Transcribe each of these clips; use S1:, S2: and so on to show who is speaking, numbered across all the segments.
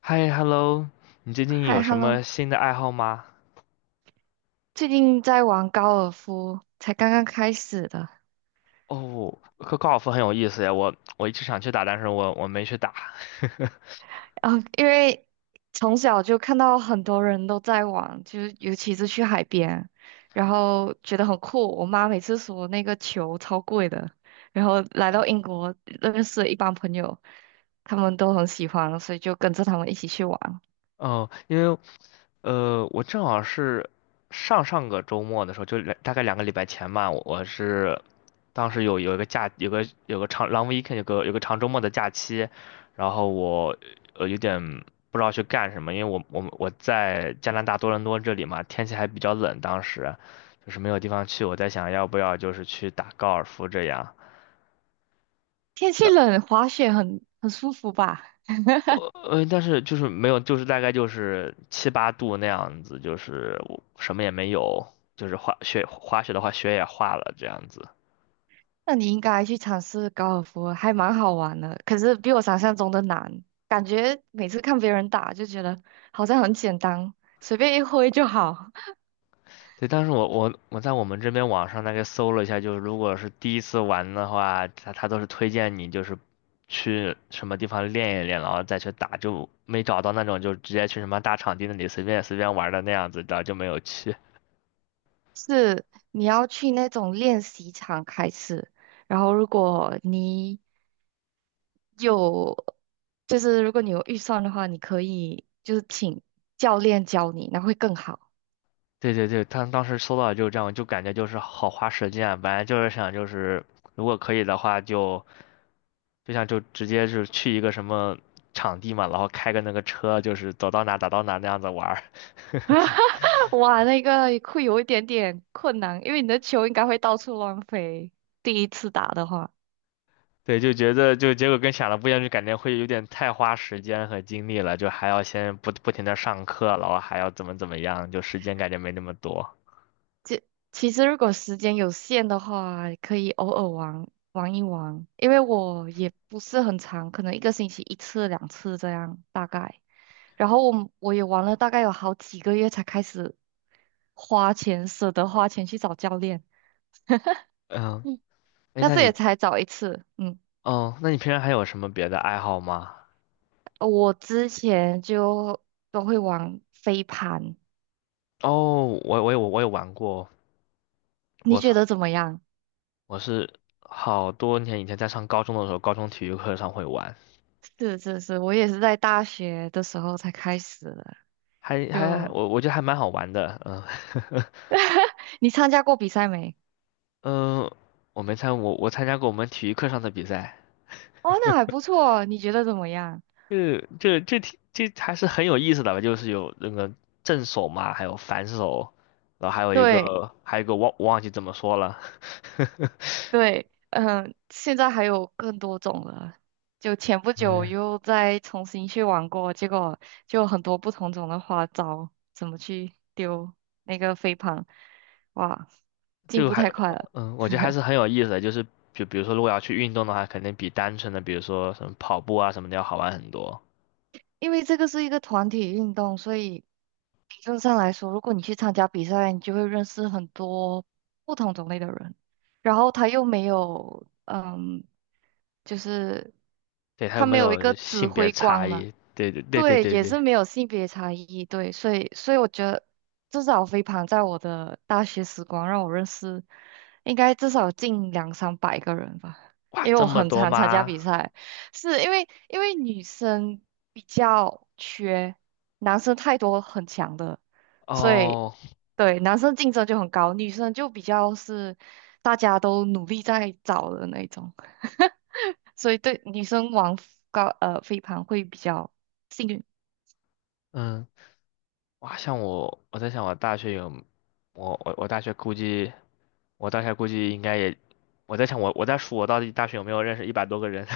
S1: 嗨，hello，你最近有
S2: 嗨
S1: 什么
S2: ，Hello，
S1: 新的爱好吗？
S2: 最近在玩高尔夫，才刚刚开始的。
S1: 哦，高尔夫很有意思呀，我一直想去打，但是我没去打。
S2: 因为从小就看到很多人都在玩，就是尤其是去海边，然后觉得很酷。我妈每次说那个球超贵的，然后来到英 国认识了一帮朋友，他们都很喜欢，所以就跟着他们一起去玩。
S1: 哦，因为我正好是上上个周末的时候，大概2个礼拜前吧，我当时有一个假，有个长 long weekend，有个长周末的假期，然后我有点不知道去干什么，因为我在加拿大多伦多这里嘛，天气还比较冷，当时就是没有地方去，我在想要不要就是去打高尔夫这样。
S2: 天气冷，滑雪很舒服吧？
S1: 但是就是没有，就是大概就是七八度那样子，就是我什么也没有，就是滑雪的话，雪也化了这样子。
S2: 那你应该去尝试高尔夫，还蛮好玩的。可是比我想象中的难，感觉每次看别人打就觉得好像很简单，随便一挥就好。
S1: 对，但是我在我们这边网上大概搜了一下，就是如果是第一次玩的话，他都是推荐你就是去什么地方练一练，然后再去打，就没找到那种就直接去什么大场地那里随便随便玩的那样子，然后就没有去。
S2: 是。你要去那种练习场开始，然后如果你有，就是如果你有预算的话，你可以就是请教练教你，那会更好。
S1: 对对对，他当时搜到就这样，就感觉就是好花时间啊，本来就是想就是如果可以的话就，就直接是去一个什么场地嘛，然后开个那个车，就是走到哪打到哪那样子玩儿
S2: 哇，那个会有一点点困难，因为你的球应该会到处乱飞。第一次打的话。
S1: 对，就觉得就结果跟想的不一样，就感觉会有点太花时间和精力了，就还要先不停的上课，然后还要怎么怎么样，就时间感觉没那么多。
S2: 就其实如果时间有限的话，可以偶尔玩玩一玩，因为我也不是很长，可能一个星期一次两次这样大概。然后我也玩了大概有好几个月才开始花钱，舍得花钱去找教练。
S1: 嗯，
S2: 嗯，
S1: 哎，
S2: 但
S1: 那
S2: 是也
S1: 你，
S2: 才找一次。嗯，
S1: 哦，那你平常还有什么别的爱好吗？
S2: 我之前就都会玩飞盘，
S1: 哦，我有玩过，
S2: 你
S1: 我
S2: 觉
S1: 操，
S2: 得怎么样？
S1: 我是好多年以前在上高中的时候，高中体育课上会玩，
S2: 是是是，我也是在大学的时候才开始的。
S1: 还
S2: 就
S1: 我觉得还蛮好玩的，嗯，
S2: 你参加过比赛没？
S1: 嗯，我没参我我参加过我们体育课上的比赛，
S2: 哦，那还不错，你觉得怎么样？
S1: 这还是很有意思的吧，就是有那个正手嘛，还有反手，然后还有一
S2: 对
S1: 个还有一个忘记怎么说了，
S2: 对，嗯，现在还有更多种了。就前不 久
S1: 嗯，
S2: 又再重新去玩过，结果就很多不同种的花招，怎么去丢那个飞盘，哇，进
S1: 就
S2: 步
S1: 还
S2: 太快了。
S1: 嗯，我觉得还是很有意思的，就是。就比如说，如果要去运动的话，肯定比单纯的，比如说什么跑步啊什么的要好玩很多。
S2: 因为这个是一个团体运动，所以理论上来说，如果你去参加比赛，你就会认识很多不同种类的人。然后他又没有，嗯，就是
S1: 对，还有
S2: 他
S1: 没
S2: 没有一
S1: 有
S2: 个指
S1: 性别
S2: 挥
S1: 差
S2: 官嘛，
S1: 异？对对对对
S2: 对，
S1: 对
S2: 也
S1: 对，
S2: 是没有性别差异，对，所以我觉得至少飞盘在我的大学时光让我认识，应该至少近两三百个人吧，
S1: 哇，
S2: 因为
S1: 这
S2: 我
S1: 么
S2: 很
S1: 多
S2: 常参加
S1: 吗？
S2: 比赛，是因为女生比较缺，男生太多很强的，所以
S1: 哦，
S2: 对男生竞争就很高，女生就比较是大家都努力在找的那种，所以对女生玩飞盘会比较。幸运。
S1: 嗯，哇，像我，我在想我大学有，我大学估计，我大学估计应该也，我在想我在数我到底大学有没有认识100多个人？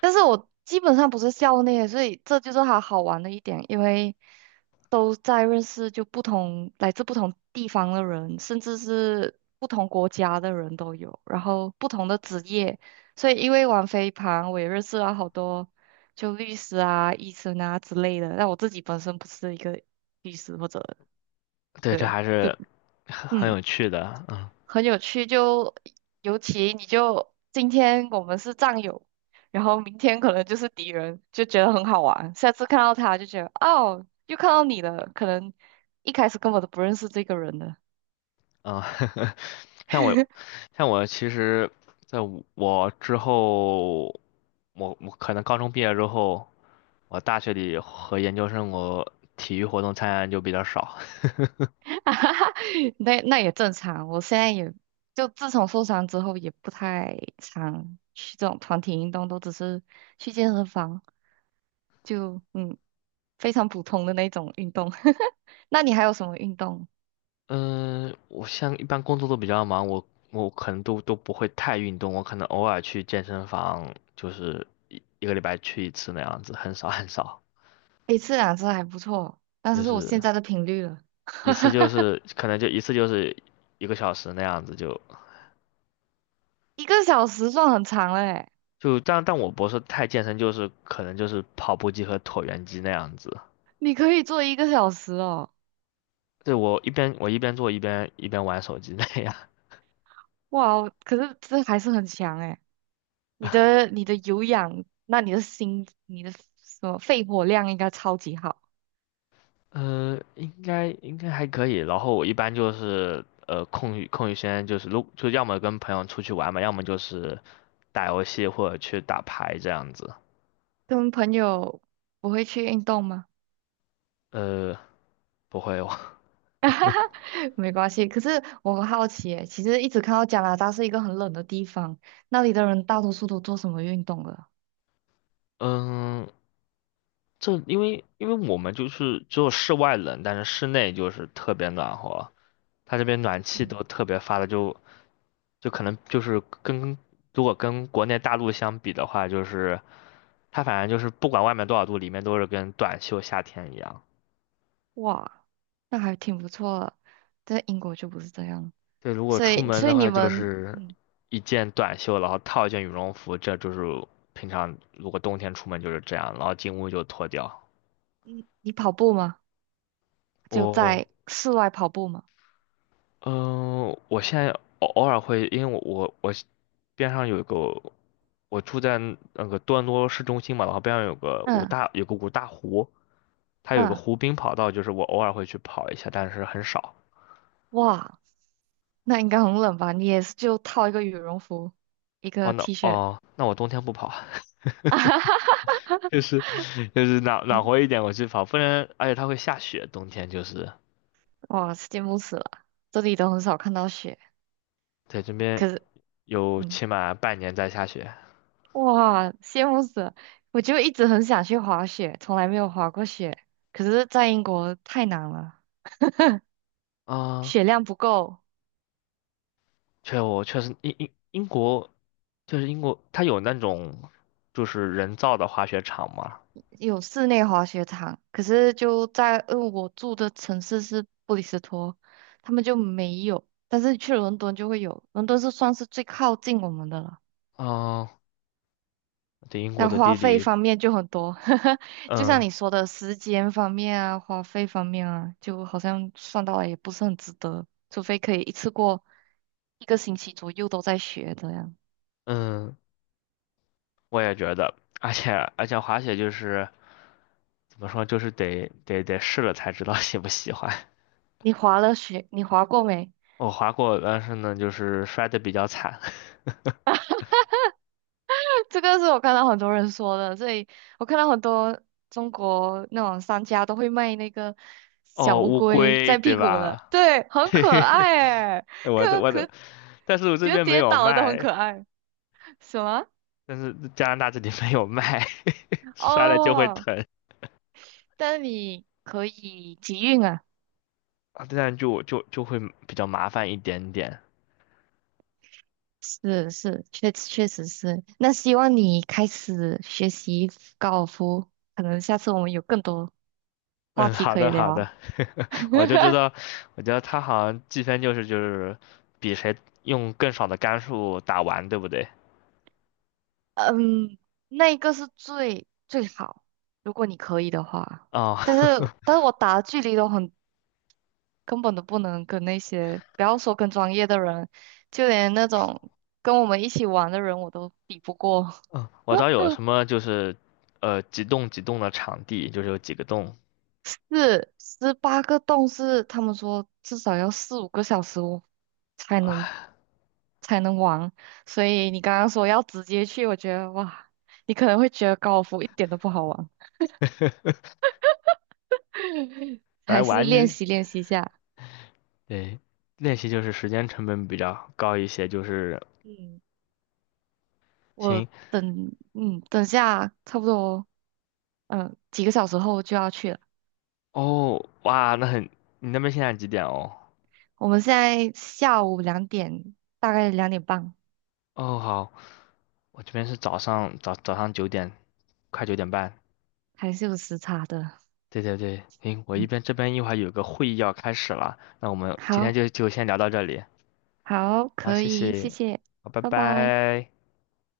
S2: 但是我基本上不是校内，所以这就是它好玩的一点，因为都在认识就不同来自不同地方的人，甚至是不同国家的人都有，然后不同的职业，所以因为玩飞盘，我也认识了好多就律师啊、医生啊之类的。但我自己本身不是一个律师或者
S1: 对，这
S2: 对，
S1: 还是很
S2: 嗯。
S1: 有趣的，嗯
S2: 很有趣，就尤其你就今天我们是战友，然后明天可能就是敌人，就觉得很好玩。下次看到他就觉得哦，又看到你了，可能一开始根本都不认识这个人了，
S1: 嗯，像我 像我其实在我之后，我可能高中毕业之后。我大学里和研究生，我体育活动参加就比较少。
S2: 哈哈那也正常。我现在也就自从受伤之后，也不太常去这种团体运动，都只是去健身房，就嗯非常普通的那种运动。那你还有什么运动？
S1: 嗯，我像一般工作都比较忙，我可能都不会太运动，我可能偶尔去健身房，就是一个礼拜去一次那样子，很少很少，
S2: 一次两次还不错，但
S1: 就
S2: 是是我
S1: 是
S2: 现在的频率了，
S1: 一次就 是可能就一次就是1个小时那样子就
S2: 一个小时算很长了诶，
S1: 就但我不是太健身，就是可能就是跑步机和椭圆机那样子。
S2: 你可以做一个小时哦，
S1: 对，我一边做一边玩手机那样。
S2: 哇哦，可是这还是很强诶，你的有氧，那你的心，你的什么肺活量应该超级好。
S1: 应该还可以。然后我一般就是空余时间就是就要么跟朋友出去玩嘛，要么就是打游戏或者去打牌这样子。
S2: 跟朋友不会去运动吗？
S1: 呃，不会哦，
S2: 没关系，可是我很好奇诶，其实一直看到加拿大是一个很冷的地方，那里的人大多数都做什么运动了？
S1: 嗯，这因为我们就是只有室外冷，但是室内就是特别暖和。它这边暖气都特别发的就可能就是如果跟国内大陆相比的话，就是它反正就是不管外面多少度，里面都是跟短袖夏天一样。
S2: 哇，那还挺不错的，在英国就不是这样，
S1: 对，如果
S2: 所
S1: 出
S2: 以
S1: 门
S2: 所
S1: 的
S2: 以你
S1: 话，就
S2: 们，
S1: 是
S2: 嗯
S1: 一件短袖，然后套一件羽绒服，这就是平常如果冬天出门就是这样，然后进屋就脱掉。
S2: 你你跑步吗？就
S1: 我，
S2: 在室外跑步吗？
S1: 嗯、我现在偶尔会，因为我边上有一个，我住在那个多伦多市中心嘛，然后边上
S2: 嗯
S1: 有个五大湖，它有一个
S2: 嗯，
S1: 湖滨跑道，就是我偶尔会去跑一下，但是很少。
S2: 哇，那应该很冷吧？你也是就套一个羽绒服，一
S1: 哦，
S2: 个 T 恤，
S1: 那我冬天不跑啊。就是就是暖和一点我去跑，不然而且它会下雪，冬天就是
S2: 哇，羡慕死了，这里都很少看到雪，
S1: 在这边
S2: 可是，
S1: 有
S2: 嗯，
S1: 起码半年在下雪
S2: 哇，羡慕死了，我就一直很想去滑雪，从来没有滑过雪，可是在英国太难了，
S1: 啊。
S2: 雪量不够。
S1: 确实英英英国就是英国，它有那种就是人造的滑雪场嘛。
S2: 有室内滑雪场，可是就在，呃我住的城市是布里斯托，他们就没有，但是去伦敦就会有，伦敦是算是最靠近我们的了。
S1: 啊，对英国
S2: 但
S1: 的
S2: 花
S1: 地
S2: 费
S1: 理，
S2: 方面就很多，就像
S1: 嗯
S2: 你说的时间方面啊，花费方面啊，就好像算到来也不是很值得，除非可以一次过一个星期左右都在学这样。
S1: 嗯，我也觉得，而且而且滑雪就是怎么说，就是得试了才知道喜不喜欢。
S2: 你滑了雪，你滑过没？
S1: 我滑过，但是呢，就是摔的比较惨。
S2: 这个是我看到很多人说的，所以我看到很多中国那种商家都会卖那个小
S1: 哦，
S2: 乌
S1: 乌
S2: 龟
S1: 龟
S2: 在
S1: 对
S2: 屁股的，
S1: 吧？
S2: 对，很可爱诶，
S1: 哎我的
S2: 可
S1: 我
S2: 可
S1: 的，但是我这
S2: 觉得
S1: 边没
S2: 跌
S1: 有
S2: 倒了都很
S1: 卖，
S2: 可爱。什么？
S1: 但是加拿大这里没有卖，摔了就会
S2: 哦，
S1: 疼
S2: 但你可以集运啊，
S1: 啊，这样就会比较麻烦一点点。
S2: 是是，确实是。那希望你开始学习高尔夫，可能下次我们有更多话
S1: 嗯，
S2: 题
S1: 好
S2: 可以
S1: 的好的，
S2: 聊。
S1: 我就知 道，我觉得他好像计分就是比谁用更少的杆数打完，对不对？
S2: 嗯，那一个是最最好，如果你可以的话。
S1: 哦，
S2: 但是，但是我打的距离都很，根本都不能跟那些，不要说跟专业的人，就连那种跟我们一起玩的人，我都比不过。
S1: 嗯，我知道有 什么就是，几栋几栋的场地，就是有几个洞，
S2: 是18个洞是他们说至少要四五个小时我才能
S1: 啊，
S2: 才能玩，所以你刚刚说要直接去，我觉得哇，你可能会觉得高尔夫一点都不好玩。
S1: 来
S2: 还是
S1: 玩
S2: 练习练习一下。
S1: 对，练习就是时间成本比较高一些，就是
S2: 嗯，我
S1: 行
S2: 等，等下差不多，嗯，几个小时后就要去了。
S1: 哦，哇，那很，你那边现在几点哦？
S2: 我们现在下午2点，大概2点半，
S1: 哦，好，我这边是早上早上九点，快9点半。
S2: 还是有时差的。
S1: 对对对，行，我一
S2: 嗯，
S1: 边这边一会儿有个会议要开始了，那我们今天
S2: 好，
S1: 就先聊到这里，
S2: 好，
S1: 好，
S2: 可
S1: 谢
S2: 以，谢
S1: 谢，
S2: 谢，
S1: 好，拜
S2: 拜拜。
S1: 拜。